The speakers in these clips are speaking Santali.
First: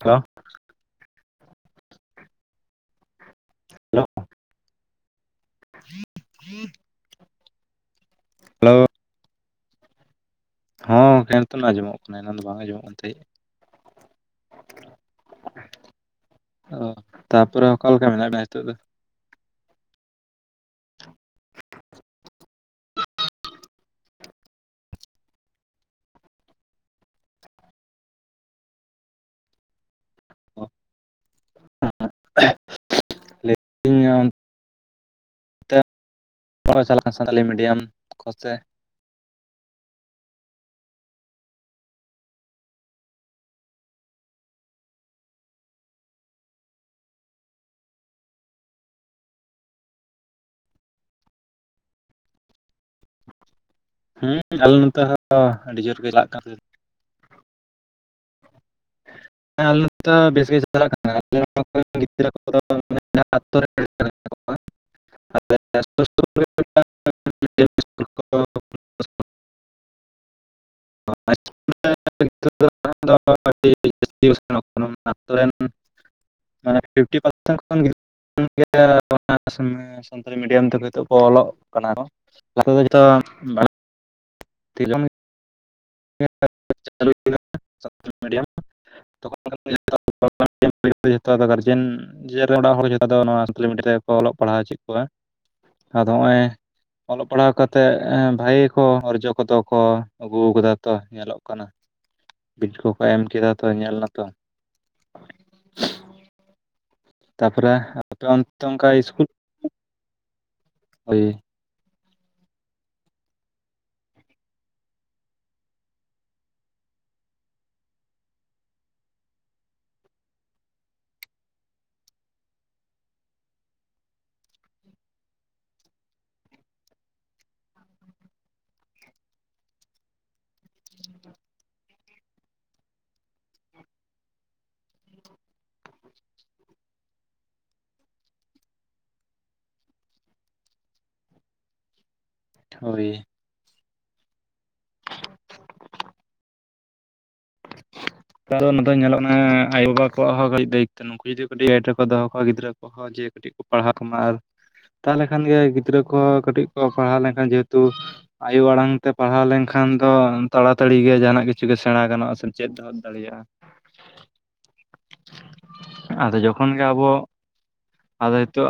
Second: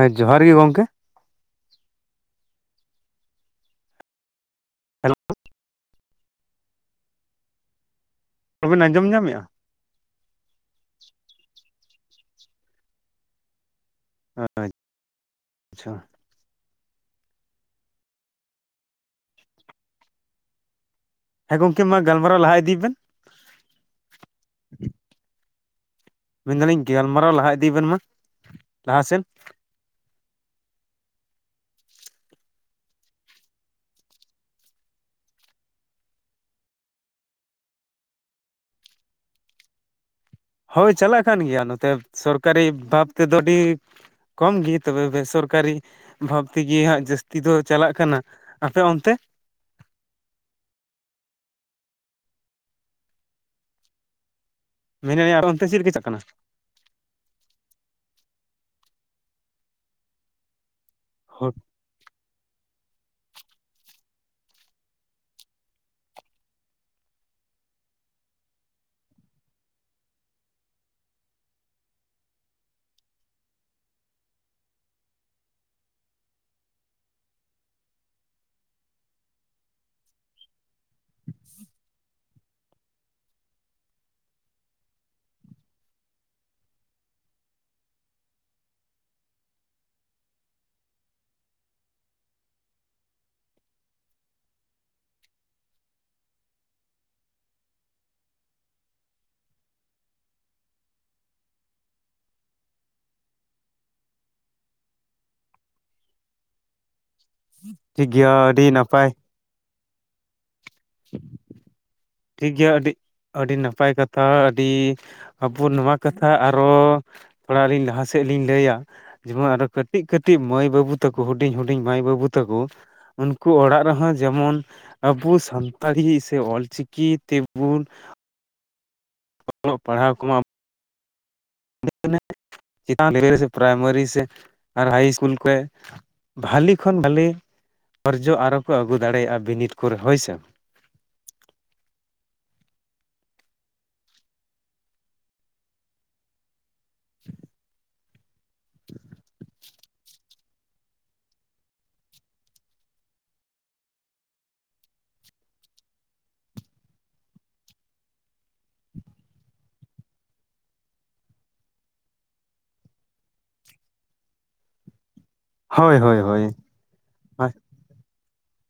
ᱦᱮᱞᱳ ᱡᱚᱦᱟᱨ ᱜᱮ ᱜᱚᱝᱠᱮ ᱦᱮᱞᱳ ᱦᱮᱞᱳ ᱦᱮᱸ ᱱᱤᱛᱚᱵᱤᱱ ᱟᱸᱡᱚᱢ ᱧᱟᱢᱮᱫᱼᱟ? ᱦᱚᱸ ᱮᱱᱛᱚᱱᱟᱜ ᱟᱸᱡᱚᱢᱚᱜ ᱠᱟᱱᱟ ᱮᱱᱟᱱ ᱫᱚ ᱵᱟᱝ ᱟᱸᱡᱚᱢᱚᱜ ᱠᱟᱱ ᱛᱟᱦᱮᱸᱫ ᱟᱪᱪᱷᱟ ᱚ ᱛᱟᱯᱚᱨᱮ ᱚᱠᱟᱞᱮᱠᱟ ᱢᱮᱱᱟᱜ ᱢᱮᱭᱟ ᱱᱤᱛᱚᱜ ᱫᱚ? ᱦᱮᱸ ᱜᱚᱢᱠᱮ ᱢᱟ ᱜᱟᱞᱟᱨᱟᱣ ᱞᱟᱦᱟ ᱤᱫᱤ ᱵᱮᱱ ᱢᱮᱱᱫᱟᱞᱤᱧ ᱜᱟᱞᱢᱟᱨᱟᱣ ᱞᱟᱦᱟ ᱤᱫᱤᱵᱮᱱ ᱢᱟ ᱞᱟᱦᱟ ᱥᱮᱱ ᱞᱟᱹᱭᱮ ᱫᱟᱞᱤᱧ ᱪᱟᱞᱟᱜ ᱠᱟᱱᱟ ᱥᱟᱱᱛᱟᱞᱤ ᱢᱤᱰᱤᱭᱟᱢ ᱦᱳᱭ ᱪᱟᱞᱟᱜ ᱠᱟᱱ ᱜᱮᱭᱟ ᱱᱚᱛᱮ ᱥᱚᱨᱠᱟᱨᱤ ᱵᱷᱟᱵ ᱛᱮᱫᱚ ᱟᱹᱰᱤ ᱠᱚᱢ ᱜᱮ ᱛᱚᱵᱮ ᱵᱮ ᱥᱚᱨᱠᱟᱨᱤ ᱵᱷᱟᱵ ᱛᱮᱜᱮ ᱦᱟᱸᱜ ᱡᱟᱹᱥᱛᱤ ᱫᱚ ᱪᱟᱞᱟᱜ ᱠᱟᱱᱟ ᱟᱯᱮ ᱚᱱᱛᱮ? ᱦᱩᱸ ᱟᱞᱮ ᱱᱚᱛᱮ ᱢᱮᱱᱮᱫ ᱟᱹᱧ ᱦᱚᱸ ᱟᱯᱮ ᱚᱱᱛᱮ ᱪᱮᱫ ᱟᱹᱰᱤ ᱞᱮᱠᱟ ᱡᱳᱨ ᱪᱟᱜ ᱜᱮ ᱠᱟᱱᱟ ᱪᱟᱞᱟᱜ ᱠᱟᱱ ᱦᱮᱸ ᱟᱞᱮ ᱱᱚᱛᱮ ᱦᱚᱸ ᱵᱮᱥ ᱜᱮ ᱪᱟᱞᱟᱜ ᱠᱟᱱᱟ ᱦᱳᱭ [inaudible] ᱟᱞᱮ ᱥᱩᱨ ᱥᱩᱯᱩᱨ ᱨᱮ ᱢᱤᱫᱴᱟᱝ ᱢᱤᱰᱤᱭᱟᱢ ᱤᱥᱠᱩᱞ ᱠᱚ ᱠᱷᱩᱞᱟᱹᱣ [inaudible] [inaudible] ᱢᱟᱱᱮ ᱯᱷᱤᱯᱴᱤ ᱯᱟᱨᱥᱮᱱ ᱠᱷᱚᱱ [inaudible] ᱥᱟᱱᱛᱟᱞᱤ ᱢᱤᱰᱤᱭᱟᱢ ᱛᱮᱠᱚ ᱱᱤᱛᱚᱜ ᱠᱚ ᱚᱞᱚᱜ ᱠᱟᱱᱟ ᱠᱚ [unintelligible] [unintelligible] [inaudible] [unintelligible] ᱡᱚᱛᱚ ᱟᱫᱚ ᱜᱟᱨᱡᱮᱱ ᱨᱮᱱ ᱚᱲᱟᱜ ᱦᱚᱲ ᱡᱚᱛᱚ ᱫᱚ ᱤᱥᱠᱩᱞ ᱢᱤᱰᱤᱭᱟ ᱛᱮᱠᱚ ᱚᱞᱚᱜ ᱯᱟᱲᱦᱟᱣ ᱦᱚᱪᱚᱭᱮᱫ ᱠᱚᱣᱟ ᱟᱫᱚ ᱱᱚᱜᱼᱚᱭ ᱚᱞᱚᱜ ᱯᱟᱲᱦᱟᱣ ᱠᱟᱛᱮᱫ ᱵᱷᱟᱜᱮ ᱠᱚ ᱚᱨᱡᱚ ᱠᱚᱫᱚ ᱠᱚ ᱟᱹᱜᱩ ᱟᱠᱟᱫᱟ ᱛᱚ ᱧᱮᱞᱚᱜ ᱠᱟᱱᱟ ᱵᱤᱞ ᱠᱚᱠᱚ ᱮᱢ ᱠᱮᱫᱟ ᱛᱚ ᱧᱮᱞ ᱱᱟᱛᱚ ᱛᱟᱯᱚᱨᱮ ᱴᱷᱤᱠ ᱟᱯᱮ ᱜᱮᱭᱟ ᱚᱱᱛᱮ ᱟᱹᱰᱤ ᱚᱱᱠᱟ ᱱᱟᱯᱟᱭ ᱤᱥᱠᱩᱞ ᱳᱭ ᱴᱷᱤᱠ ᱜᱮᱭᱟ ᱟᱹᱰᱤ ᱟᱹᱰᱤ ᱱᱟᱯᱟᱭ ᱠᱟᱛᱷᱟ ᱟᱹᱰᱤ ᱟᱵᱚ ᱱᱚᱣᱟ ᱠᱟᱛᱷᱟ ᱟᱨᱚ ᱛᱷᱚᱲᱟ ᱞᱤᱧ ᱞᱟᱦᱟ ᱥᱮᱫ ᱞᱤᱧ ᱞᱟᱹᱭᱟ ᱡᱮᱢᱚᱱ ᱟᱨᱚ ᱠᱟᱹᱴᱤᱡ ᱠᱟᱹᱴᱤᱡ ᱢᱟᱹᱭ ᱵᱟᱹᱵᱩ ᱛᱟᱠᱚ ᱦᱩᱰᱤᱧ ᱦᱩᱰᱤᱧ ᱢᱟᱹᱭ ᱵᱟᱹᱵᱩ ᱛᱟᱠᱚ ᱩᱱᱠᱩ ᱚᱲᱟᱜ ᱨᱮᱦᱚᱸ ᱡᱮᱢᱚᱱ ᱟᱵᱚ ᱥᱟᱱᱛᱟᱲᱤ ᱥᱮ ᱚᱞᱪᱤᱠᱤ ᱠᱤ ᱛᱮᱵᱚᱱ ᱚᱞᱚᱜ ᱯᱟᱲᱦᱟᱣ ᱠᱚᱢᱟ ᱪᱮᱛᱟᱱ ᱯᱨᱟᱭᱢᱟᱨᱤ ᱥᱮ ᱟᱨ ᱦᱟᱭ ᱤᱥᱠᱩᱞ ᱠᱷᱚᱱ ᱵᱷᱟᱞᱤ ᱠᱷᱚᱱ ᱵᱷᱟᱞᱮ ᱚᱨᱡᱚ ᱟᱨᱚ ᱠᱚ ᱟᱹᱜᱩ ᱫᱟᱲᱮᱭᱟᱜᱼᱟ ᱵᱤᱱᱤᱰ ᱠᱚᱨᱮ ᱦᱳᱭᱥᱮ᱾ ᱦᱳᱭ᱾ ᱮᱠᱟᱞ ᱚᱱᱟ ᱫᱚ ᱧᱮᱞᱚᱜ ᱠᱟᱱᱟ ᱟᱭᱳ ᱵᱟᱵᱟ ᱠᱚᱣᱟᱜ ᱦᱚᱸ ᱠᱟᱹᱴᱤᱡ ᱫᱟᱹᱭᱤᱛᱛᱚ ᱱᱩᱠᱩ ᱡᱩᱫᱤ ᱠᱟᱹᱴᱤᱡ ᱜᱟᱭᱤᱰ ᱨᱮᱠᱚ ᱫᱚᱦᱚ ᱠᱚᱣᱟ ᱜᱤᱫᱽᱨᱟᱹ ᱠᱚ, ᱦᱚᱸ ᱡᱮ ᱠᱟᱹᱴᱤᱡ ᱠᱚ ᱯᱟᱲᱦᱟᱜ ᱠᱚᱢᱟ ᱟᱨ ᱛᱟᱦᱚᱞᱮ ᱠᱷᱟᱱ ᱜᱮ ᱜᱤᱫᱽᱨᱟᱹ ᱠᱚᱦᱚᱸ ᱠᱟᱹᱴᱤᱡ ᱠᱚ ᱯᱟᱲᱦᱟᱣ ᱞᱮᱱᱠᱷᱟᱱ ᱡᱮᱦᱮᱛᱩ ᱟᱭᱳ ᱟᱲᱟᱝ ᱛᱮ ᱯᱟᱲᱦᱟᱣ ᱞᱮᱱᱠᱷᱟᱱ ᱫᱚ ᱛᱟᱲᱟᱛᱟᱲᱤ ᱜᱮ ᱡᱟᱦᱟᱸᱱᱟᱜ ᱠᱤᱪᱷᱩ ᱜᱮ ᱥᱮᱬᱟ ᱜᱟᱱᱚᱜᱼᱟ ᱥᱮ ᱪᱮᱫ ᱫᱚᱦᱚᱫ ᱫᱟᱲᱮᱭᱟᱜᱼᱟ ᱦᱳᱭ ᱦᱳᱭ ᱟᱫᱚ ᱦᱳᱭ ᱡᱚᱠᱷᱚᱱ ᱜᱮ ᱟᱵᱚ ᱟᱫᱚ ᱱᱤᱛᱚᱜ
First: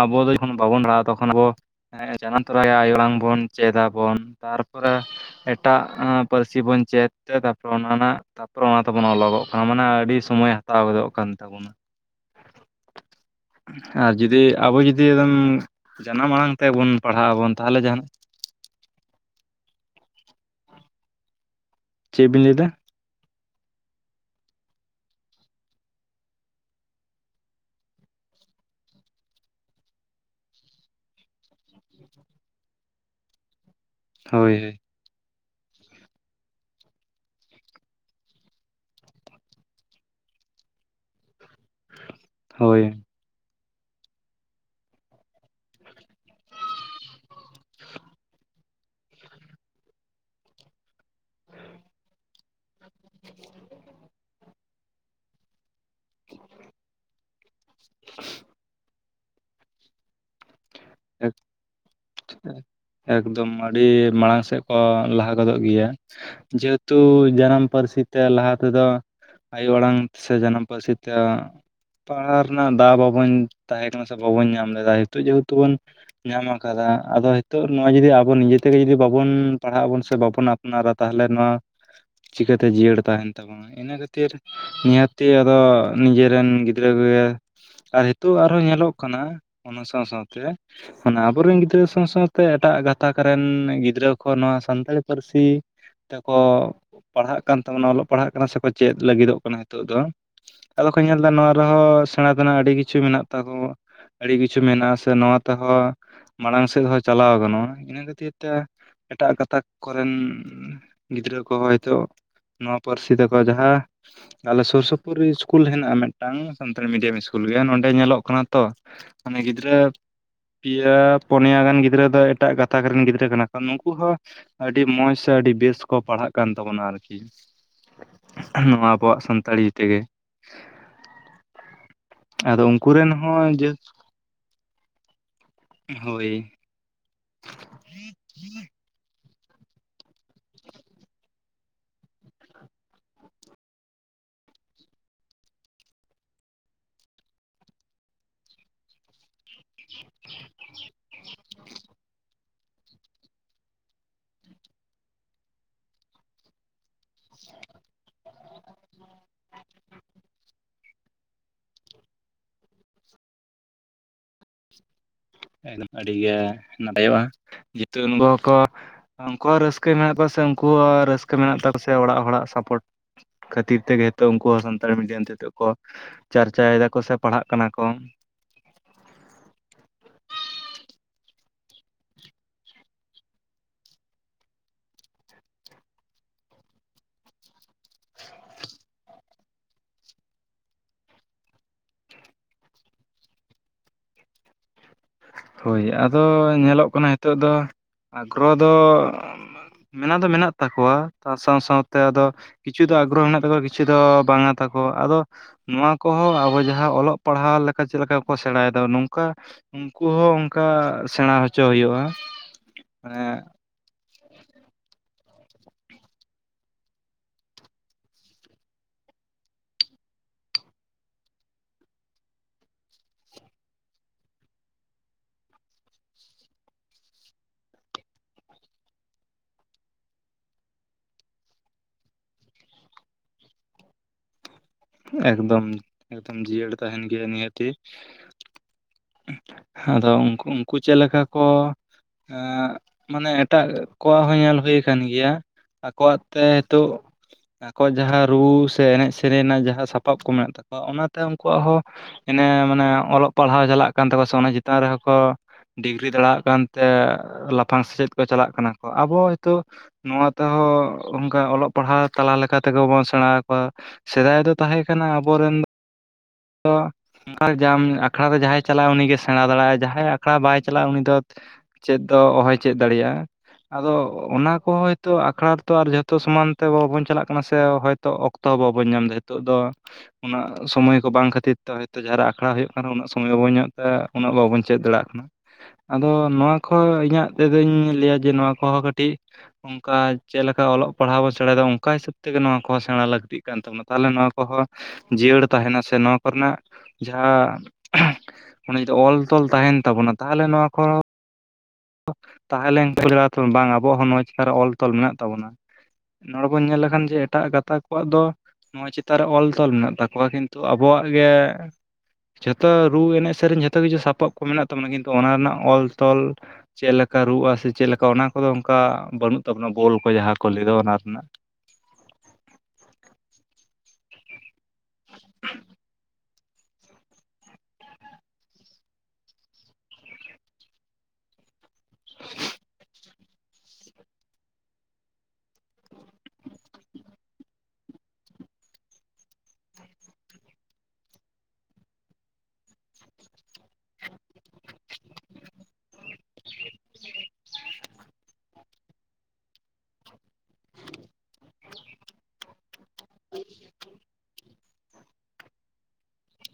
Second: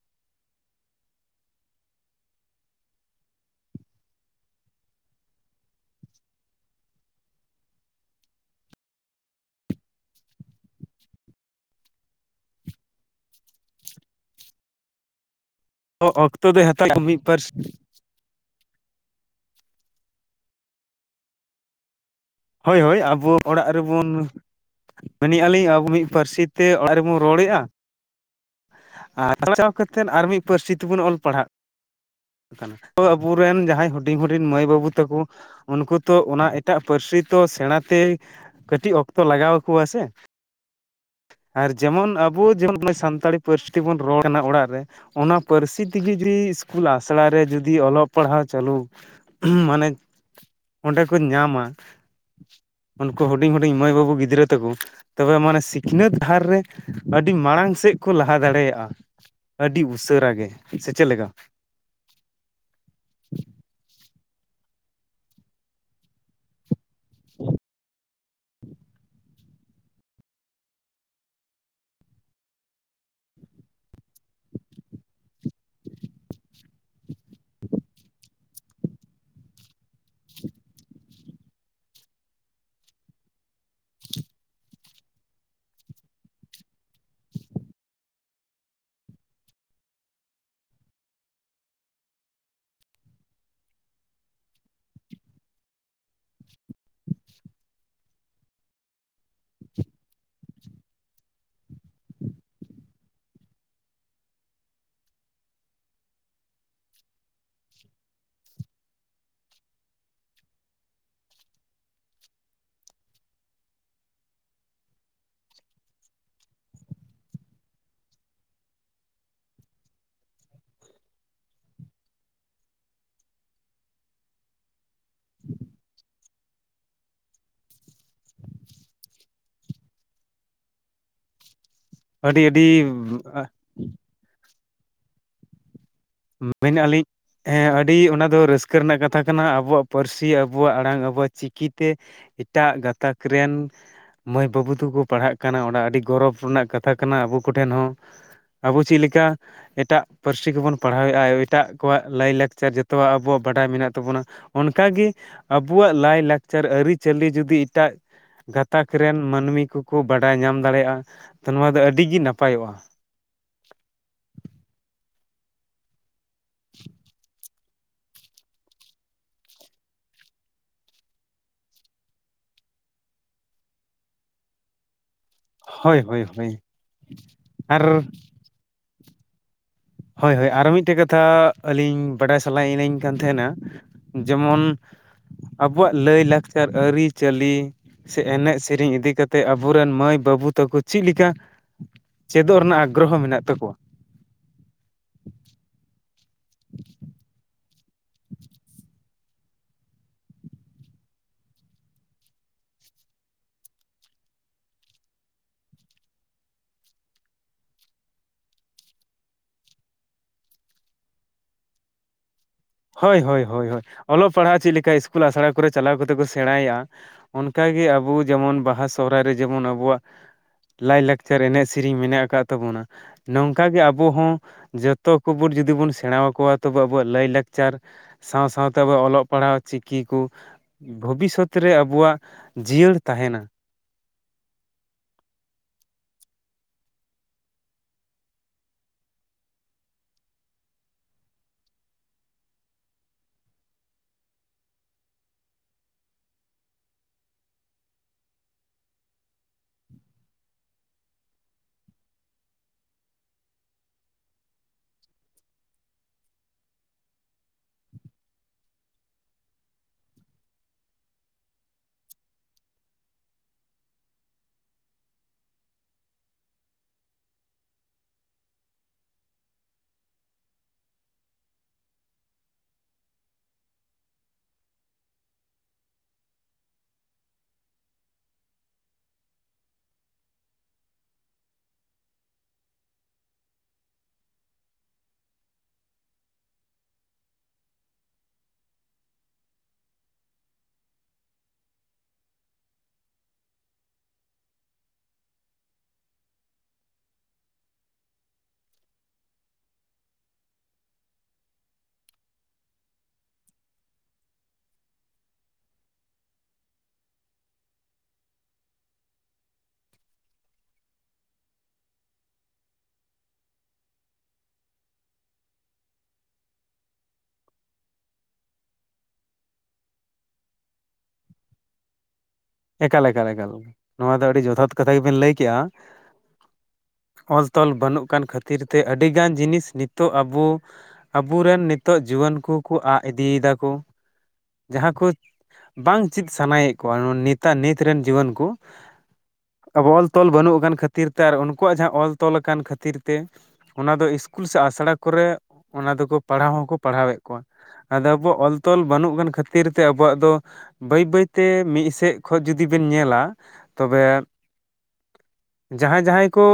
ᱟᱵᱚ ᱫᱚ ᱡᱚᱠᱷᱚᱱ ᱵᱟᱵᱚᱱ ᱯᱟᱲᱦᱟᱜᱼᱟ ᱛᱚᱠᱷᱚᱱ ᱟᱵᱚ ᱦᱮᱸ ᱡᱟᱱᱟᱢ ᱛᱚᱨᱟᱭᱟ ᱟᱭᱳᱟᱲᱟᱝ ᱵᱚᱱ ᱪᱮᱫᱟᱵᱚᱱ ᱛᱟᱨᱯᱚᱨᱮ ᱮᱴᱟᱜ ᱯᱟᱹᱨᱥᱤ ᱵᱚᱱ ᱪᱮᱫ ᱛᱮ ᱛᱟᱯᱚᱨ ᱚᱱᱟ ᱨᱮᱱᱟᱜ ᱛᱟᱯᱚᱨᱮ ᱚᱱᱟ ᱛᱮᱵᱚᱱ ᱚᱞᱚᱜᱚᱜ ᱠᱟᱱᱟ, ᱢᱟᱱᱮ ᱟᱹᱰᱤ ᱥᱚᱢᱚᱭ ᱦᱟᱛᱟᱣ ᱜᱚᱫᱚᱜ ᱠᱟᱱ ᱛᱟᱵᱚᱱᱟ ᱟᱨ ᱡᱩᱫᱤ ᱟᱵᱚ ᱡᱩᱫᱤ ᱮᱠᱫᱚᱢ ᱡᱟᱱᱟᱢ ᱟᱲᱟᱝ ᱚᱠᱛᱚ ᱫᱚᱭ ᱛᱮᱵᱚᱱ ᱦᱟᱛᱟᱣ ᱢᱤᱫ ᱯᱟᱲᱦᱟᱜ ᱵᱟᱨ ᱟᱵᱚᱱ ᱛᱟᱦᱚᱞᱮ ᱡᱟᱦᱟᱸᱱᱟᱜ ᱪᱮᱫ ᱵᱤᱱ ᱞᱮᱭ ᱫᱟ? ᱦᱳᱭ ᱦᱳᱭ ᱟᱵᱚ ᱚᱲᱟᱜ ᱨᱮᱵᱚᱱ ᱢᱮᱱᱮᱜᱼᱟᱞᱤᱧ ᱟᱵᱚ ᱢᱤᱫ ᱯᱟᱹᱨᱥᱤ ᱛᱮ ᱚᱲᱟᱜ ᱨᱮᱵᱚᱱ ᱨᱚᱲᱮᱜᱼᱟ, ᱟᱨ [unintelligible] ᱠᱟᱛᱮᱜ ᱟᱨ ᱢᱤᱫ ᱯᱟᱹᱨᱥᱤ ᱛᱮᱵᱚᱱ ᱚᱞ ᱯᱟᱲᱦᱟᱜ ᱠᱟᱱᱟ ᱛᱚᱵᱮ ᱟᱵᱩ ᱨᱮᱱ ᱡᱟᱦᱟᱸᱭ ᱦᱩ ᱰᱤᱧ ᱦᱩᱰᱤᱱ ᱦᱳᱭ ᱢᱟᱹᱭ ᱵᱟᱹᱵᱩ ᱛᱟᱠᱚ ᱩᱱᱠᱩ ᱛᱚ ᱚᱱᱟ ᱮᱴᱟᱜ ᱯᱟᱹᱨᱥᱤ ᱛᱚ ᱥᱮᱬᱟ ᱛᱮ ᱠᱟᱹᱴᱤᱡ ᱚᱠᱛᱚ ᱞᱟᱜᱟᱣ ᱟᱠᱚᱣᱟ ᱥᱮ᱾ ᱟᱨ ᱡᱮᱢᱚᱱ ᱟᱵᱚ ᱦᱳᱭ ᱡᱮᱢᱚᱱ ᱥᱟᱱᱛᱟᱲᱤ ᱯᱟᱹᱨᱥᱤ ᱵᱚᱱ ᱨᱚᱲ ᱠᱟᱱᱟ ᱚᱲᱟᱜ ᱨᱮ ᱚᱱᱟ ᱯᱟᱹᱨᱥᱤ ᱛᱤᱜᱮ ᱡᱩᱫᱤ ᱤᱥᱠᱩᱞ ᱟᱥᱲᱟ ᱨᱮ ᱡᱩᱫᱤ ᱚᱞᱚᱜ ᱯᱟᱲᱦᱟᱣ ᱪᱟᱹᱞᱩ ᱢᱟᱱᱮ ᱚᱸᱰᱮ ᱠᱚ ᱧᱟᱢᱟ, ᱩᱱᱠᱩ ᱦᱩᱰᱤᱧ ᱦᱩᱰᱤᱧ ᱢᱟᱹᱭ ᱵᱟᱹᱵᱩ ᱜᱤᱫᱽᱨᱟᱹ ᱛᱟᱠᱩ ᱛᱚᱵᱮ ᱢᱟᱱᱮ ᱥᱤᱠ ᱱᱟᱹᱛ ᱰᱟᱦᱟᱨ ᱨᱮ ᱟᱹᱰᱤ ᱢᱟᱲᱟᱝ ᱥᱮᱫ ᱠᱚ ᱞᱟᱦᱟ ᱫᱟᱲᱮᱭᱟᱜᱼᱟ ᱟᱹᱰᱤ ᱩᱥᱟᱹᱨᱟ ᱜᱮ᱾ ᱥᱮ ᱪᱮᱫ ᱞᱮᱠᱟ? [unintelligible] ᱮᱠᱫᱚᱢ ᱟᱹᱰᱤ ᱢᱟᱲᱟᱝ ᱥᱮᱫ ᱠᱚ ᱞᱟᱦᱟ ᱜᱚᱫᱚᱜ ᱜᱮᱭᱟ ᱡᱮ ᱛᱩ ᱡᱟᱱᱟᱢ ᱯᱟᱹᱨᱥᱤ ᱛᱮ ᱞᱟᱦᱟ ᱛᱮᱫᱚ ᱟᱭᱳ ᱟᱲᱟᱝ ᱥᱮ ᱡᱟᱱᱟᱢ ᱯᱟᱹᱨᱥᱤ ᱛᱮ ᱯᱟᱲᱦᱟᱣ ᱨᱮᱱᱟᱜ ᱫᱟᱣ ᱵᱟᱵᱚᱱ ᱛᱟᱦᱮᱸ ᱠᱟᱱᱟ ᱥᱮ ᱵᱟᱵᱚᱱ ᱧᱟᱢ ᱞᱮᱫᱟ, ᱦᱤᱛᱚᱜ ᱡᱮᱦᱮᱛᱩ ᱵᱚᱱ ᱧᱟᱢ ᱠᱟᱫᱟ ᱟᱫᱚ ᱦᱤᱛᱚᱜ ᱱᱚᱣᱟ ᱡᱩᱫᱤ ᱟᱵᱚ ᱱᱤᱡᱮ ᱛᱮᱜᱮ ᱡᱩᱫᱤ ᱵᱟᱵᱚᱱ ᱯᱟᱲᱦᱟᱜ ᱟᱵᱚᱱ ᱥᱮ ᱵᱟᱵᱚᱱ ᱟᱯ ᱱᱟᱨᱟ ᱛᱟᱦᱞᱮ ᱱᱚᱣᱟ ᱪᱤᱠᱟᱹ ᱛᱮ ᱡᱤᱭᱟᱹᱲ ᱛᱟᱦᱮᱸᱱ ᱛᱟᱵᱚᱱᱟ? ᱤᱱᱟᱹ ᱠᱷᱟᱹᱛᱤᱨ ᱱᱤᱦᱟᱹᱛᱤ ᱟᱫᱚ ᱱᱤᱡᱮ ᱨᱮᱱ ᱜᱤᱫᱽᱨᱟᱹ ᱠᱚᱜᱮ ᱟᱨ ᱦᱤᱛᱚᱜ ᱟᱨᱦᱚᱸ ᱧᱮᱞᱚᱜ ᱠᱟᱱᱟ ᱚᱱᱟ ᱥᱟᱶ ᱥᱟᱶᱛᱮ ᱚᱱᱟ ᱟᱵᱚ ᱨᱮᱱ ᱜᱤᱫᱽᱨᱟᱹ ᱥᱟᱶ ᱥᱟᱶᱛᱮ ᱮᱴᱟᱜ ᱜᱟᱛᱟᱠ ᱨᱮᱱ ᱜᱤᱫᱽᱨᱟᱹ ᱠᱚ ᱱᱚᱣᱟ ᱥᱟᱱᱛᱟᱲᱤ ᱯᱟᱹᱨᱥᱤ ᱛᱮᱠᱚ ᱯᱟᱲᱦᱟᱜ ᱠᱟᱱ ᱛᱟᱵᱚᱱᱟ ᱚᱞᱚᱜ ᱯᱟᱲᱦᱟᱜ ᱠᱟᱱᱟ ᱥᱮᱠᱚ ᱪᱮᱫ ᱞᱟᱹᱜᱤᱫᱚᱜ ᱠᱟᱱᱟ ᱦᱤᱛᱚᱜ ᱫᱚ, ᱟᱫᱚ ᱠᱚ ᱧᱮᱞ ᱫᱟ ᱱᱚᱣᱟ ᱨᱮᱦᱚᱸ ᱥᱮᱬᱟ ᱛᱮᱱᱟᱜ ᱟᱹᱰᱤ ᱠᱤᱪᱷᱩ ᱢᱮᱱᱟᱜ ᱛᱟᱠᱚᱣᱟ᱾ ᱟᱹᱰᱤ ᱠᱤᱪᱷᱩ ᱢᱮᱱᱟᱜᱼᱟ ᱥᱮ ᱱᱚᱣᱟ ᱛᱮᱦᱚᱸ ᱢᱟᱲᱟᱝ ᱥᱮᱫ ᱦᱚᱸ ᱪᱟᱞᱟᱣ ᱜᱟᱱᱚᱜᱼᱟ, ᱤᱱᱟᱹ ᱠᱷᱟᱹᱛᱤᱨ ᱛᱮ ᱮᱴᱟᱜ ᱜᱟᱛᱟᱠ ᱠᱚᱨᱮᱱ ᱜᱤᱫᱽᱨᱟᱹ ᱠᱚ ᱦᱚᱭᱛᱳ ᱱᱚᱣᱟ ᱯᱟᱹᱨᱥᱤ ᱛᱮᱠᱚ ᱡᱟᱦᱟ ᱟᱞᱮ ᱥᱩᱨ ᱥᱩᱯᱩᱨ ᱤᱥᱠᱩᱞ ᱦᱮᱸᱱᱟᱜᱼᱟ ᱢᱤᱫᱴᱟᱝ ᱥᱟᱱᱛᱟᱲᱤ ᱢᱤᱰᱤᱭᱟᱢ ᱤᱥᱠᱩᱞ ᱜᱮ ᱱᱚᱸᱰᱮ ᱧᱮᱞᱚᱜ ᱠᱟᱱᱟ ᱛᱚ ᱢᱟᱱᱮ ᱜᱤᱫᱽᱨᱟᱹ ᱯᱮᱭᱟ ᱯᱩᱱᱭᱟ ᱜᱟᱱ ᱜᱤᱫᱽᱨᱟᱹ ᱫᱚ ᱮᱴᱟᱜ ᱜᱟᱛᱟᱠ ᱨᱮᱱ ᱜᱤᱫᱽᱨᱟᱹ ᱠᱟᱱᱟ ᱠᱚ ᱱᱩᱠᱩ ᱦᱚᱸ ᱟᱹᱰᱤ ᱢᱚᱸᱡ ᱥᱮ ᱟᱹᱰᱤ ᱵᱮᱥ ᱠᱚ ᱯᱟᱲᱦᱟᱜ ᱠᱟᱱ ᱛᱟᱵᱚᱱᱟ ᱟᱨᱠᱤ᱾ ᱱᱚᱣᱟ ᱟᱵᱚᱣᱟᱜ ᱥᱟᱱᱛᱟᱲᱤ ᱛᱮᱜᱮ᱾ ᱟᱹᱰᱤ ᱟᱫᱚ ᱟᱹᱰᱤ ᱩᱝᱠᱩ ᱨᱮᱱ ᱦᱚᱸ ᱡᱮ ᱦᱳᱭ᱾ ᱢᱮᱱᱮᱫᱼᱟᱞᱤᱧ ᱦᱮᱸ ᱟᱹᱰᱤ ᱚᱱᱟ ᱫᱚ ᱨᱟᱹᱥᱠᱟᱹ ᱨᱮᱱᱟᱜ ᱠᱟᱛ ᱛᱷᱟ ᱠᱟᱱᱟ ᱟᱵᱚᱣᱟᱜ ᱯᱟᱹᱨᱥᱤ, ᱟᱵᱚᱣᱟᱜ ᱟᱲᱟᱝ, ᱟᱵᱚᱣᱟᱜ ᱪᱤᱠᱤ ᱛᱮ ᱮᱴᱟᱜ ᱜᱟᱛᱟᱠ ᱨᱮᱱ ᱢᱟᱹᱭ ᱵᱟᱹᱵᱩ ᱛᱮᱠᱚ ᱯᱟᱲᱦᱟᱜ ᱠᱟᱱᱟ ᱚᱱᱟ ᱟᱹᱰᱤ ᱜᱚᱨᱚᱵᱽ ᱨᱮᱱᱟᱜ ᱠᱟᱛᱷᱟ ᱠᱟᱱᱟ ᱟᱵᱚ ᱠᱚᱴᱷᱮᱱ ᱦᱚᱸ ᱟᱵᱚ ᱪᱮᱫ ᱞᱮᱠᱟ ᱮᱴᱟᱜ ᱯᱟᱹᱨᱥᱤ ᱠᱚᱵᱚᱱ ᱯᱟᱲᱦᱟᱣᱮᱫᱼᱟ ᱮᱴᱟᱜ ᱠᱚᱣᱟᱜ ᱞᱟᱭ ᱞᱟᱠᱪᱟᱨ ᱡᱚᱛᱚᱣᱟᱜ ᱟᱵᱚᱣᱟᱜ ᱵᱟᱰᱟᱭ ᱢᱮᱱᱟᱜ ᱛᱟᱵᱚᱱᱟ᱾ ᱚᱱᱠᱟ ᱜᱮ ᱟᱵᱚᱣᱟᱜ ᱞᱟᱭᱼᱞᱟᱠᱪᱟᱨ ᱟᱹᱨᱤ ᱪᱟᱹᱞᱤ ᱡᱩᱫᱤ ᱮᱴᱟᱜ ᱜᱟᱛᱟᱠ ᱨᱮᱱ ᱢᱟᱹᱱᱢᱤ ᱠᱩᱠᱚ ᱵᱟᱰᱟᱭ ᱧᱟᱢ ᱫᱟᱲᱮᱭᱟᱜ-ᱟ ᱛᱚ ᱱᱚᱣᱟ ᱫᱚ ᱟᱹᱰᱤ ᱜᱮ ᱱᱟᱯᱟᱭᱚᱜ-ᱟ ᱾ ᱮᱠᱫᱚᱢ ᱟᱹᱰᱤ ᱜᱮ ᱱᱟᱯᱟᱭᱚᱜᱼᱟ [unintelligible] ᱩᱱᱠᱩᱣᱟᱜ ᱨᱟᱹᱥᱠᱟᱹ ᱢᱮᱱᱟᱜ ᱠᱚᱣᱟ ᱥᱮ, ᱩᱱᱠᱩᱣᱟᱜ ᱨᱟᱹᱥᱠᱟᱹ ᱢᱮᱱᱟᱜ ᱛᱟᱠᱚ ᱥᱮ, ᱚᱲᱟᱜ ᱦᱚᱲᱟᱜ ᱥᱟᱯᱳᱨᱴ ᱾ ᱠᱷᱟᱛᱤᱨ ᱛᱮᱜᱮ ᱛᱚ ᱩᱱᱠᱩ ᱦᱚᱸ ᱥᱟᱱᱛᱟᱲᱤ ᱢᱤᱰᱤᱭᱟᱢ ᱛᱮ ᱛᱚᱜ ᱠᱚ ᱦᱳᱭ ᱦᱳᱭ ᱦᱳᱭ ᱪᱟᱨᱪᱟᱭᱮᱫᱟ ᱠᱚ ᱥᱮ ᱯᱟᱲᱦᱟᱜ ᱠᱟᱱᱟ ᱠᱚ ᱾ ᱟᱨ ᱦᱚᱭ ᱦᱚᱭ ᱟᱨᱚ ᱢᱤᱫᱴᱮᱱ ᱠᱟᱛᱷᱟ ᱟᱹᱞᱤᱧ ᱵᱟᱰᱟᱭ ᱥᱟᱱᱟᱭᱮᱫ ᱞᱤᱧ ᱠᱟᱱ ᱛᱟᱦᱮᱱᱟ ᱡᱮᱢᱚᱱ ᱟᱵᱚᱣᱟᱜ ᱞᱟᱹᱭᱼᱞᱟᱠᱪᱟᱨ, ᱟᱹᱨᱤ-ᱪᱟᱹᱞᱤ ᱥᱮ ᱮᱱᱮᱡᱽ ᱥᱮᱨᱮᱧ ᱤᱫᱤ ᱠᱟᱛᱮᱜ ᱟᱵᱚᱨᱮᱱ ᱢᱟᱹᱭ ᱵᱟᱹᱵᱩ ᱛᱟᱠᱚ ᱪᱤᱫ ᱞᱮᱠᱟ ᱪᱮᱫᱚᱜ ᱨᱮᱱᱟᱜ ᱟᱜᱽᱜᱨᱚᱦᱚ ᱢᱮᱱᱟᱜ ᱛᱟᱠᱚᱣᱟ ᱾ [inaudible] ᱦᱚᱭ ᱟᱫᱚ ᱧᱮᱞᱚᱜ ᱠᱟᱱᱟ ᱦᱤᱛᱚᱜ ᱫᱚ ᱟᱜᱽᱜᱨᱚᱦᱚ ᱫᱚ ᱢᱮᱱᱟᱜ ᱫᱚ ᱢᱮᱱᱟᱜ ᱛᱟᱠᱚᱣᱟ ᱥᱟᱶ ᱥᱟᱶ ᱛᱮ ᱟᱫᱚ ᱠᱤᱪᱷᱩ ᱫᱚ ᱟᱜᱽᱨᱚᱦᱚ ᱢᱮᱱᱟᱜ ᱛᱟᱠᱚᱣᱟ ᱠᱤᱪᱷᱩ ᱫᱚ ᱵᱟᱝᱼᱟ ᱛᱟᱠᱚᱣᱟ ᱟᱫᱚ ᱱᱚᱣᱟ ᱠᱚᱦᱚᱸ ᱟᱵᱚ ᱡᱟᱦᱟᱸ ᱚᱞᱚᱜ- ᱯᱟᱲᱦᱟᱣ ᱞᱮᱠᱟ ᱪᱮᱫ ᱞᱮᱠᱟ ᱠᱚ ᱥᱮᱬᱟᱭᱮᱫᱟ ᱱᱚᱝᱠᱟ ᱩᱸ ᱩᱱᱠᱩ ᱦᱚᱸ ᱚᱱᱠᱟ ᱥᱮᱬᱟ ᱦᱚᱪᱚ ᱦᱩᱭᱩᱜᱼᱟ ᱾ ᱦᱚᱭ ᱦᱚᱭ ᱦᱚᱭ ᱚᱞᱚᱜ ᱯᱟᱲᱦᱟᱜ ᱪᱤᱫ ᱞᱮᱠᱟ ᱤᱥᱠᱩᱞ ᱟᱸᱥᱲᱟ ᱠᱚᱨᱮ ᱪᱟᱞᱟᱣ ᱠᱟᱛᱮ ᱠᱚ ᱥᱮᱲᱟᱭᱟ ᱾ ᱚᱱᱠᱟ ᱜᱮ ᱟᱵᱚ ᱡᱮᱢᱚᱱ ᱵᱟᱦᱟ ᱥᱚᱨᱦᱟᱭ ᱨᱮ ᱡᱮᱢᱚᱱ ᱟᱵᱚᱣᱟᱜ ᱞᱟᱹᱭ-ᱞᱟᱠᱪᱟᱨ, ᱮᱱᱮᱡ-ᱥᱤᱨᱤᱧ ᱢᱮᱱᱟᱜ ᱟᱠᱟᱫ ᱛᱟᱵᱚᱱᱟ ᱾ ᱱᱚᱝᱠᱟ ᱜᱮ ᱟᱵᱚ ᱦᱚᱸ ᱡᱚᱛᱚ ᱠᱚ ᱵᱚᱱ ᱡᱩᱫᱤ ᱵᱚᱱ ᱥᱮᱲᱟ ᱟᱠᱚᱣᱟ ᱛᱚᱵᱮ ᱟᱵᱚᱣᱟᱜ ᱞᱟᱹᱭ-ᱞᱟᱠ ᱪᱟᱨ ᱥᱟᱶ-ᱥᱟᱶ ᱛᱮ ᱟᱵᱚᱣᱟᱜ ᱚᱞᱚᱜ ᱯᱟᱲᱦᱟᱣ ᱪᱤᱠᱤ ᱠᱚ ᱵᱷᱚᱵᱤᱥᱚᱛ ᱨᱮ ᱟᱵᱚᱣᱟᱜ ᱡᱤᱭᱟᱹᱲ ᱛᱟᱦᱮᱱᱟ ᱾ ᱮᱠᱫᱚᱢ ᱮᱠᱫᱚᱢ ᱡᱤᱭᱟᱹᱲ ᱛᱟᱦᱮᱱ ᱜᱮᱭᱟ ᱱᱤᱦᱟᱹᱛᱤ ᱾ ᱟᱫᱚ ᱩᱱᱠᱩ, ᱩᱱᱠᱩ ᱪᱮᱫ ᱞᱮᱠᱟ ᱠᱚ ᱟᱻ ᱢᱟᱱᱮ ᱮᱴᱟᱜ ᱠᱚᱣᱟᱜ ᱦᱚᱸ ᱧᱮᱞ ᱦᱩᱭ ᱠᱟᱱ ᱜᱮᱭᱟ ᱟᱠᱚᱣᱟᱜ ᱛᱮ ᱦᱮᱛᱚᱜ ᱟᱠᱚᱣᱟᱜ ᱡᱟᱦᱟ ᱨᱩᱸ ᱥᱮ ᱮᱱᱮᱡ ᱥᱮᱨᱮᱧ ᱨᱮᱱᱟᱜ ᱡᱟᱦᱟ ᱥᱟᱯᱟᱯ ᱠᱚ ᱢᱮᱱᱟᱜ ᱛᱟᱠᱚᱣᱟ ᱚᱱᱟ ᱛᱮ ᱩᱱᱠᱩᱣᱟᱜ ᱦᱚᱸ ᱤᱱᱟᱹ ᱢᱟᱱᱮ ᱚᱞᱚᱜ ᱯᱟᱲᱦᱟᱣ ᱪᱟᱞᱟᱜ ᱠᱟᱱ ᱛᱟᱠᱚ ᱥᱮ ᱚᱱᱟ ᱪᱮᱛᱟᱱ ᱨᱮᱦᱚᱸ ᱠᱚ ᱰᱤᱜᱽᱨᱤ ᱫᱟᱲᱮᱭᱟᱜ ᱠᱟᱱ ᱛᱮ ᱞᱟᱯᱷᱟᱝ ᱥᱮᱪᱮᱫ ᱠᱚ ᱪᱟᱞᱟᱜ ᱠᱟᱱᱟ ᱠᱚ ᱾ ᱟᱵᱚ ᱦᱤᱛᱚᱜ ᱱᱚᱣᱟ ᱛᱮᱦᱚᱸ ᱚᱱᱠᱟ ᱚᱞᱚᱜ ᱯᱟᱲᱦᱟᱣ ᱛᱟᱞᱟ ᱞᱮᱠᱟ ᱛᱮᱜᱮ ᱵᱚᱱ ᱥᱮᱲᱟ ᱟᱠᱚᱣᱟ ᱾ ᱥᱮᱫᱟᱭ ᱫᱚ ᱛᱟᱦᱮᱸ ᱠᱟᱱᱟ ᱟᱵᱚ ᱨᱮᱱ [unintelligible] [unintelligible] ᱟᱠᱷᱲᱟ ᱨᱮ ᱡᱟᱸᱦᱟᱭ ᱪᱟᱞᱟᱜᱼᱟ ᱩᱱᱤ ᱜᱮ ᱥᱮᱲᱟ ᱫᱟᱲᱮᱭᱟᱜ-ᱟ ᱾ ᱡᱟᱸᱦᱟᱭ ᱟᱠᱷᱲᱟ ᱵᱟᱭ ᱪᱟᱞᱟᱜᱼᱟ ᱩᱱᱤ ᱫᱚ ᱪᱮᱫ ᱫᱚ ᱚᱦᱚᱭ ᱪᱮᱫ ᱫᱟᱲᱮᱭᱟᱜᱼᱟ ᱾ ᱟᱫᱚ ᱚᱱᱟ ᱠᱚ ᱦᱚᱭ ᱛᱚ ᱟᱠᱷᱲᱟ ᱨᱮ ᱛᱚ ᱟᱨ ᱡᱚᱛᱚ ᱥᱚᱢᱟᱱ ᱛᱮ ᱵᱟᱵᱚᱱ ᱪᱟᱞᱟᱜ ᱠᱟᱱᱟ ᱥᱮ ᱦᱚᱭ ᱛᱚ ᱚᱠᱛᱚ ᱦᱚᱸ ᱵᱟᱵᱚᱱ ᱧᱟᱢ ᱫᱟ ᱱᱤᱛᱚᱜ ᱫᱚ ᱾ ᱩᱱᱟᱹᱜ ᱥᱚᱢᱚᱭ ᱠᱚ ᱵᱟᱝ ᱠᱷᱟᱹᱛᱤᱨ ᱛᱮ ᱦᱚᱭ ᱛᱚ ᱡᱟᱦᱟ ᱨᱮ ᱟᱠᱷᱲᱟ ᱦᱩᱭᱩᱜ ᱠᱟᱱᱟ ᱩᱱᱟᱜ ᱥᱚᱢᱟᱭ ᱵᱟ ᱵᱚᱱ ᱧᱟᱢ ᱮᱫ ᱛᱮ ᱩᱱᱟᱹᱜ ᱵᱟᱵᱚᱱ ᱪᱮᱫ ᱫᱟᱲᱮᱜ ᱠᱟᱱᱟ ᱾ ᱟᱫᱚ ᱱᱚᱣᱟ ᱠᱚ ᱤᱧᱟᱹᱜ ᱛᱮ ᱫᱚᱸᱧ ᱞᱟᱹᱭᱟ ᱡᱮ ᱱᱚᱣᱟ ᱠᱚ ᱦᱚᱸ ᱠᱟᱹᱴᱤᱡ ᱚᱱᱠᱟ ᱪᱮᱫ ᱞᱮᱠᱟ ᱚᱞᱚᱜ ᱯᱟᱲᱦᱟᱣ ᱵᱚᱱ ᱥᱮᱲᱟᱭ ᱫᱟ ᱚᱱᱠᱟ ᱦᱤᱥᱟᱹᱵᱽ ᱛᱮᱜᱮ ᱱᱚᱣᱟ ᱠᱚᱦᱚᱸ ᱥᱮᱲᱟ ᱞᱟᱹᱠᱛᱤᱜ ᱠᱟᱱ ᱛᱟᱵᱚ ᱱᱟ ᱾ ᱛᱟᱦᱞᱮ ᱱᱚᱣᱟ ᱠᱚᱦᱚᱸ ᱡᱤᱭᱟᱹᱲ ᱛᱟᱦᱮᱱᱟ ᱥᱮ ᱱᱚᱣᱟ ᱠᱚ ᱨᱮᱱᱟᱜ ᱡᱟᱦᱟ ᱢᱟᱱᱮ ᱡᱩᱫᱤ ᱚᱞ-ᱛᱚᱞ ᱛᱟᱦᱮᱱ ᱛᱟᱵᱚᱱᱟ ᱛᱟᱦᱞᱮ ᱱᱚᱣᱟ ᱠᱚ ᱛᱟᱦᱮ ᱞᱮᱱ [unintelligible] ᱵᱟᱝ ᱟᱵᱚᱣᱟᱜ ᱦᱚᱸ ᱱᱚᱣᱟ ᱪᱮᱛᱟᱱ ᱨᱮ ᱚᱞ ᱛᱚᱞ ᱢᱮᱱᱟᱜ ᱛᱟᱵᱚ ᱱᱟ ᱾ ᱱᱚᱰᱮ ᱵᱚᱱ ᱧᱮᱞ ᱞᱮᱠᱷᱟᱱ ᱡᱮ ᱮᱴᱟᱜ ᱜᱟᱛᱟᱠ ᱠᱚᱣᱟᱜ ᱫᱚ -ᱼ ᱱᱚᱣᱟ ᱪᱮᱛᱟᱱ ᱨᱮ ᱚᱞ ᱛᱚᱞ ᱢᱮᱱᱟᱜ ᱛᱟᱠᱚᱣᱟ ᱠᱤᱱᱛᱩ ᱟᱵᱚᱣᱟᱜ ᱜᱮ ᱡᱷᱚᱛᱚ ᱨᱩᱸ ᱮᱱᱮᱡ ᱥᱮᱹᱨᱮᱹᱧ ᱡᱷᱚᱛᱚ ᱠᱤᱪᱷᱩ ᱥᱟᱯᱟᱯ ᱠᱚ ᱢᱮᱱᱟᱜ ᱛᱟᱵᱚ ᱱᱟ ᱠᱤᱱᱛᱩ ᱚᱱᱟ ᱨᱮᱱᱟᱜ ᱚᱞ ᱛᱚᱞ ᱪᱮᱫ ᱞᱮᱠᱟ ᱨᱩᱜᱼᱟ ᱥᱮ ᱪᱮᱫ ᱞᱮᱠᱟ ᱚᱱᱟ ᱠᱚᱫᱚ ᱚᱱᱠᱟ ᱵᱟᱹᱱᱩᱜ ᱛᱟᱵᱚ ᱱᱟ ᱵᱳᱞ ᱠᱚ ᱡᱟᱦᱟ ᱠᱚ ᱞᱟᱹᱭ ᱫᱟ ᱚᱱᱟ ᱨᱮᱱᱟᱜ ᱾ ᱮᱠᱟᱞ, -ᱮᱠᱟᱞ -ᱮᱠᱟᱞ, ᱱᱚᱣᱟ ᱫᱚ ᱟᱹᱰᱤ ᱡᱚᱛᱷᱟᱛ ᱠᱟᱛᱷᱟ ᱜᱮ ᱵᱤᱱ ᱞᱟᱹᱭ ᱠᱮᱜᱼᱟ ᱾ ᱚᱞ ᱛᱚᱞ ᱵᱟᱹᱱᱩᱜ ᱠᱟᱱ ᱠᱷᱟᱹᱛᱤᱨ ᱛᱮ ᱟᱹᱰᱤ ᱜᱟᱱ ᱡᱤᱱᱤᱥ ᱱᱤᱛᱚᱜ ᱟᱵᱚ ᱟᱵᱚ ᱨᱮᱱ ᱱᱤᱛᱚᱜ ᱡᱩᱣᱟᱹᱱ ᱠᱩᱠᱚ ᱟᱫ [unintelligible] ᱤᱫᱤ ᱫᱟ ᱠᱚ ᱡᱟᱦᱟ ᱠᱚ ᱵᱟᱝ ᱪᱮᱫ ᱥᱟᱱᱟᱭ ᱮᱫ ᱠᱚᱣᱟ ᱱᱤᱛ ᱾ ᱛᱟᱨ ᱱᱤᱛ ᱨᱮᱱ ᱡᱩᱣᱟᱹᱱ ᱠᱚ ᱾ [unintelligible] ᱚᱞ ᱛᱚᱞ ᱵᱟᱹᱱᱩᱜ ᱟᱠᱟᱱ ᱠᱷᱟᱹᱛᱤᱨ ᱛᱮ ᱟᱨ ᱩᱱᱠᱩᱣ ᱟᱜ ᱡᱟᱦᱟ ᱚᱞ ᱛᱚᱞ ᱟᱠᱟᱱ ᱠᱷᱟᱹᱛᱤᱨ ᱛᱮ ᱚᱱᱟ ᱫᱚ ᱤᱥᱠᱩᱞ ᱥᱮ ᱟᱥᱲᱟ ᱠᱚᱨᱮ ᱚᱱᱟ ᱫᱚ ᱠᱚ ᱯᱟᱲᱦᱟᱣ ᱦᱚᱸᱠᱚ ᱯᱟᱲᱦᱟᱣ ᱮᱫ ᱾ [unintelligible] ᱟᱫᱚ ᱟᱵᱚᱣᱟᱜ ᱚᱞ ᱛᱚᱞ ᱵᱟᱹᱱᱩᱜ ᱠᱟᱱ ᱠᱷᱟᱹᱛᱤᱨ ᱛᱮ ᱟᱵᱚᱣᱟᱜ ᱫᱚ ᱵᱟᱹᱭ ᱵᱟᱹᱭ ᱛᱮ ᱢᱤᱫ ᱥᱮᱫ [unintelligible] ᱠᱷᱚᱡ ᱡᱩᱫᱤ ᱵᱮᱱ ᱧᱮᱞᱟ ᱛᱚᱵᱮ ᱡᱟᱸᱦᱟᱭ ᱡᱟᱸᱦᱟᱭ ᱠᱚ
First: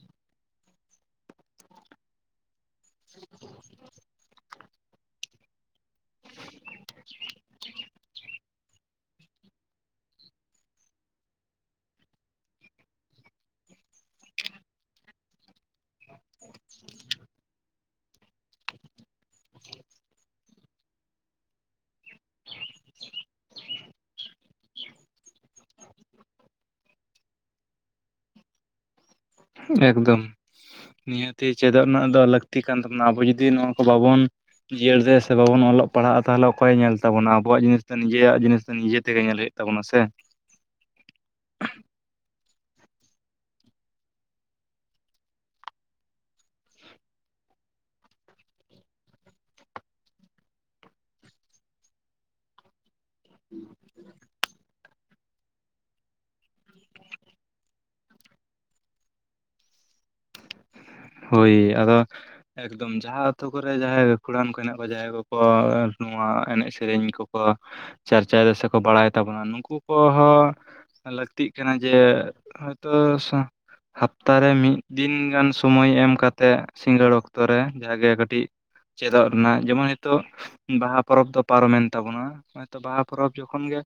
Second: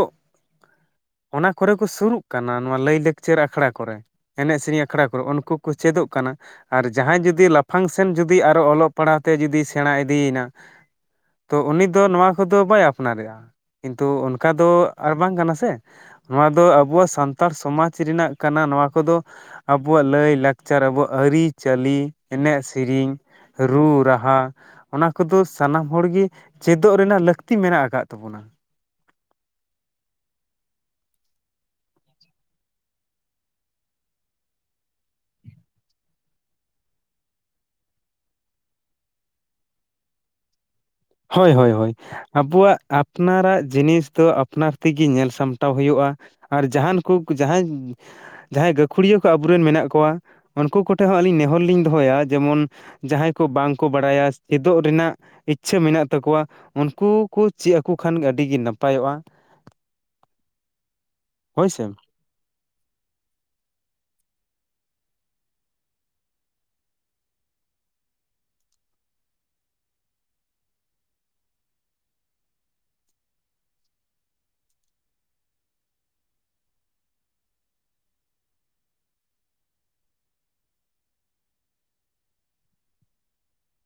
ᱚᱱᱟ ᱠᱚᱨᱮ ᱠᱚ ᱥᱩᱨᱩᱜ ᱠᱟᱱᱟ ᱱᱚᱣᱟ ᱞᱟᱹᱭ ᱞᱟᱠᱪᱟᱨ ᱟᱠᱷᱲᱟ ᱠᱚᱨᱮ ᱮᱱᱮᱡ ᱥᱮᱹᱨᱮᱹᱧ ᱟᱠᱷᱲᱟ ᱠᱚᱨᱮ ᱩᱱᱠᱩ ᱠᱚ ᱪᱮᱫᱚᱜ ᱠᱟᱱᱟ ᱾ ᱟᱨ ᱡᱟᱸᱦᱟᱭ ᱡᱩᱫᱤ ᱞᱟᱯᱷᱟᱝ ᱥᱮᱱ ᱡᱩᱫᱤ ᱟᱨᱚ ᱚᱞᱚᱜ ᱯᱟᱲᱦᱟᱣ ᱛᱮ ᱡᱩᱫᱤ ᱥᱮᱸᱲᱟ ᱤᱫᱤᱭ ᱮᱱᱟ, ᱛᱚ ᱩᱱᱤ ᱫᱚ ᱱᱚᱣᱟ ᱠᱚᱫᱚ ᱵᱟᱭ ᱟᱯᱱᱟᱨ ᱮᱜᱼᱟ ᱠᱤᱱᱛᱩ ᱚᱱᱠᱟ ᱫᱚ ᱟᱨ ᱵᱟᱝ ᱠᱟᱱᱟ ᱥᱮ? ᱱᱚᱣᱟ ᱫᱚ ᱟᱵᱚᱣᱟᱜ ᱥᱟᱱᱛᱟᱲ ᱥᱚᱢᱟᱡᱽ ᱨᱮᱱᱟᱜ ᱠᱟᱱᱟ ᱱᱚᱣᱟ ᱠᱚᱫᱚ ᱾ ᱟᱵᱚᱣᱟᱜ ᱞᱟᱹᱭ ᱞᱟᱠᱪᱟᱨ ᱟᱵᱚᱣᱟᱜ ᱟᱹᱨᱤ ᱪᱟᱹᱞᱤ ᱮᱱᱮᱡ ᱥᱤᱨᱤᱧ ᱨᱩ- ᱨᱟᱦᱟ, ᱠᱚᱫᱚ ᱥᱟᱱᱟᱢ ᱦᱚᱲ ᱜᱮ ᱪᱮᱫᱚᱜ ᱨᱮᱱᱟᱜ ᱞᱟᱹᱠᱛᱤ ᱢᱮᱱᱟᱜ ᱟᱠᱟᱫ ᱛᱟᱵᱚ ᱱᱟ ᱾ ᱮᱠᱫᱚᱢ ᱾ ᱱᱤᱦᱟᱹᱛᱤ ᱪᱮᱫᱚᱜ ᱨᱮᱱᱟᱜ ᱫᱚ ᱞᱟᱹᱠᱛᱤ ᱠᱟᱱ ᱛᱟᱵᱚ ᱱᱟ ᱟᱵᱚ ᱡᱩᱫᱤ ᱱᱚᱣᱟ ᱠᱚ ᱵᱟᱵᱚᱱ ᱡᱤᱭᱟᱹᱲ ᱨᱮ ᱥᱮ ᱵᱟᱵᱚᱱ ᱚᱞᱚᱜ ᱯᱟᱲᱦᱟᱜᱼᱟ ᱛᱟᱞᱦᱮ ᱚᱠᱚᱭᱮ ᱧᱮᱞ ᱛᱟᱵᱚᱱᱟ ᱟᱵᱚᱣᱟᱜ ᱡᱤᱱᱤᱥ ᱫᱚ ᱱᱤᱡᱮᱭᱟᱜ ᱡᱤᱱᱤᱥ ᱫᱚ ᱱᱤᱡᱮ ᱛᱮᱜᱮ ᱧᱮᱞ ᱦᱩᱭᱩᱜ ᱾ ᱛᱟᱵᱚᱱᱟ ᱥᱮ ᱾ ᱦᱳᱭ -ᱦᱳᱭ -ᱦᱳᱭ ᱾ ᱟᱵᱚᱣᱟᱜ ᱟᱯᱱᱟᱨᱟᱜ ᱡᱤᱱᱤᱥ ᱫᱚ ᱟᱯᱱᱟᱨ ᱛᱮᱜᱤ ᱧᱮᱞ ᱥᱟᱢᱴᱟᱣ ᱦᱳᱭᱳᱜᱼᱟ ᱟᱨ ᱡᱟᱦᱟᱱ ᱠᱚᱠ ᱡᱟᱦᱟᱸᱧ ᱡᱟᱦᱟᱸᱭ ᱜᱟᱹᱠᱷᱩᱲᱤᱭᱟᱹ ᱠᱚ ᱟᱵᱚᱨᱮᱱ ᱢᱮᱱᱟᱜ ᱠᱚᱣᱟ ᱩᱱᱠᱩ ᱠᱚᱴᱷᱮᱡ ᱦᱚᱸ ᱟᱹᱞᱤᱧ ᱱᱮᱦᱚᱨ ᱞᱤᱧ ᱫᱚᱦᱚᱭᱟ ᱡᱮᱢᱚᱱ ᱡᱟᱸᱦᱟᱸᱭ ᱠᱚ ᱵᱟᱝ ᱠᱚ ᱵᱟᱲᱟᱭᱟ ᱪᱮᱫᱚᱜ ᱨᱮᱱᱟᱜ ᱤᱪ, -ᱪᱷᱟᱹ ᱢᱮᱱᱟᱜ ᱛᱟᱠᱚᱣᱟ ᱩᱱᱠᱩ ᱠᱚ ᱪᱮᱫ ᱟᱠᱚ ᱠᱷᱟᱱ ᱟᱹᱰᱤᱜᱮ ᱱᱟᱯᱟᱭᱚᱜᱼᱟ ᱾ ᱠᱷᱮᱴᱮᱠ ᱦᱳᱭ ᱟᱫᱚ ᱮᱠᱫᱚᱢ ᱡᱟᱦᱟᱸ ᱟᱛᱳ ᱠᱚᱨᱮ ᱡᱟᱦᱟᱸᱭ ᱜᱟᱹᱠᱷᱩᱲᱟᱱ ᱠᱚ ᱦᱮᱱᱟᱜ ᱠᱚᱣᱟ ᱡᱟᱦᱟᱸᱭ ᱠᱚᱠᱚ ᱱᱚᱣᱟ ᱮᱱᱮᱡ ᱥᱮᱹᱨᱮᱹᱧ ᱠᱚᱠᱚ ᱪᱟᱨᱪᱟᱭ ᱫᱟ ᱥᱮᱠᱚ ᱵᱟᱲᱟᱭ ᱛᱟᱵᱚᱱᱟ ᱱᱩᱠᱩ ᱠᱚᱦᱚ ᱞᱟᱹᱠᱛᱤᱜ ᱠᱟᱱᱟ ᱡᱮ ᱦᱚᱭᱛᱚ ᱦᱟᱯᱛᱟᱨᱮ ᱢᱤᱫ ᱫᱤᱱ ᱜᱟᱱ ᱥᱚ ᱥᱳᱢᱳᱭ ᱮᱢ ᱠᱟᱛᱮᱜ ᱥᱤᱸᱜᱟᱹᱲ ᱚᱠᱛᱚ ᱨᱮ ᱡᱟᱜᱮ ᱠᱟᱹᱴᱤᱡ, ᱪᱮᱫᱚᱜ ᱨᱮᱱᱟᱜ ᱡᱮᱢᱚᱱ ᱱᱤᱛᱚᱜ ᱵᱟᱦᱟ ᱯᱚᱨᱚᱵᱽ ᱫᱚ ᱯᱟᱨᱚᱢᱮᱱ ᱛᱟᱵᱚᱱᱟ ᱦᱚᱭᱛᱚ ᱵᱟᱦᱟ ᱯᱚᱨᱚᱵᱽ ᱡᱚᱠᱷᱚᱱ ᱜᱮ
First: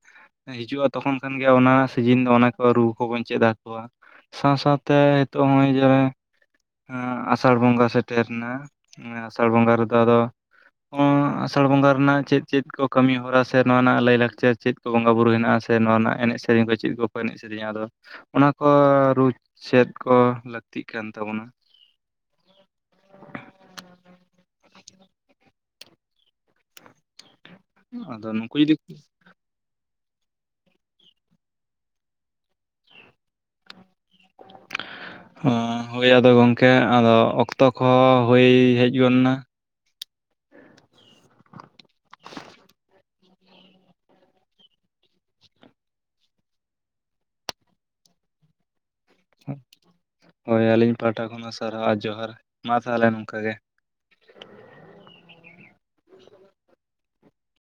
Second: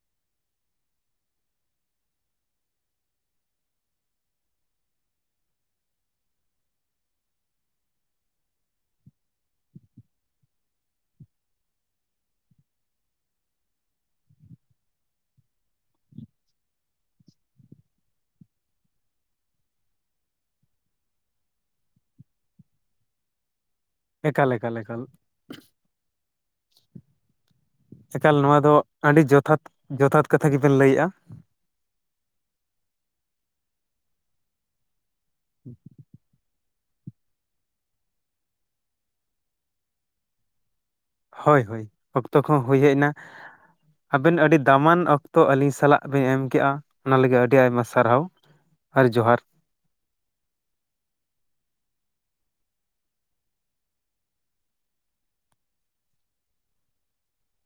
ᱦᱤᱡᱩᱜᱼᱟ ᱛᱚᱠᱷᱚᱱ ᱠᱷᱟᱱᱜᱮ ᱚᱱᱟ ᱥᱤᱡᱤᱱ ᱫᱚ ᱚᱱᱟ ᱠᱚ ᱨᱩ ᱠᱚᱵᱚᱱ ᱪᱮᱫ ᱟᱠᱚᱣᱟ ᱥᱟᱶ ᱥᱟᱶᱛᱮ ᱱᱤᱛᱚᱜ ᱦᱚᱸᱜᱼᱚᱭ ᱡᱮ ᱟᱥᱟᱲ ᱵᱚᱸᱜᱟ ᱥᱮᱴᱮᱨᱱᱟ ᱟᱥᱟᱲ ᱵᱚᱸᱜᱟ ᱨᱮᱫᱚ ᱟᱫᱚ ᱚᱸ, ᱟᱥᱟᱲ ᱵᱚᱸᱜᱟ ᱨᱮᱱᱟᱜ ᱪᱮᱫ ᱪᱮᱫ ᱠᱚ ᱠᱟᱹᱢᱤ ᱦᱚᱨᱟ ᱥᱮ ᱱᱚᱣᱟ ᱨᱮᱱᱟᱜ ᱞᱟᱹᱭᱼᱞᱟᱠᱪᱟᱨ ᱪᱮᱫ ᱵᱚᱸᱜᱟ ᱵᱩᱨᱩ ᱦᱮᱱᱟᱜᱼᱟ ᱥᱮ ᱱᱚᱣᱟ ᱨᱮᱱᱟᱜ ᱮᱱᱮᱡ ᱥᱮᱹᱨᱮᱹᱧ ᱠᱚ ᱪᱮᱫ ᱠᱚᱠᱚ ᱮᱱᱮᱡ ᱥᱮᱹᱨᱮᱹᱧᱟ ᱟᱫᱚ, ᱚᱱᱟ ᱠᱚ ᱨᱩ ᱪᱮᱫ ᱠᱚ ᱞᱟᱹᱠᱛᱤᱜ ᱠᱟᱱ ᱛᱟᱵᱚᱱᱟ ᱮᱠᱟᱞ ᱮᱠᱟᱞ ᱮᱠᱟᱞ ᱟᱫᱚ ᱮᱠᱟᱞ ᱱᱩᱠᱩ ᱱᱚᱣᱟ ᱡᱩᱫᱤ ᱫᱚ ᱟᱹᱰᱤ ᱡᱚᱛᱷᱟᱛ ᱡᱚᱛᱷᱟᱛ ᱠᱟᱛᱷᱟ ᱜᱮᱵᱤᱱ ᱞᱟᱹᱭᱮᱜᱼᱟ ᱦᱩᱸ ᱦᱳᱭ ᱟᱫᱚ ᱜᱚᱝᱠᱮ ᱟᱫᱚ ᱚᱠᱛᱚ ᱠᱚᱦᱚᱸ ᱦᱳᱭ ᱦᱮᱡ ᱜᱚᱫ ᱮᱱᱟ ᱦᱳᱭ ᱦᱳᱭ ᱚᱠᱛᱚ ᱠᱚᱦᱚᱸ ᱦᱳᱭ ᱦᱮᱡ ᱮᱱᱟ ᱟᱵᱮᱱ ᱟᱹᱰᱤ ᱫᱟᱢᱟᱱ ᱚᱠᱛᱚ ᱟᱹᱞᱤᱧ ᱥᱟᱞᱟᱜ ᱵᱤᱱ ᱮᱢ ᱠᱮᱜᱼᱟ ᱚᱱᱟ ᱞᱟᱹᱜᱤᱫ ᱟᱹᱰᱤ ᱟᱭᱢᱟ ᱥᱟᱨᱦᱟᱣ ᱟᱨ ᱡᱚᱦᱟᱨ ᱦᱳᱭ ᱟᱹᱞᱤᱧ ᱯᱟᱦᱴᱟ ᱠᱷᱚᱱ ᱦᱚᱸ ᱥᱟᱨᱦᱟᱣ ᱟᱨ ᱡᱚᱦᱟᱨ ᱢᱟ ᱛᱟᱞᱦᱮ ᱱᱚᱝᱠᱟ ᱜᱮ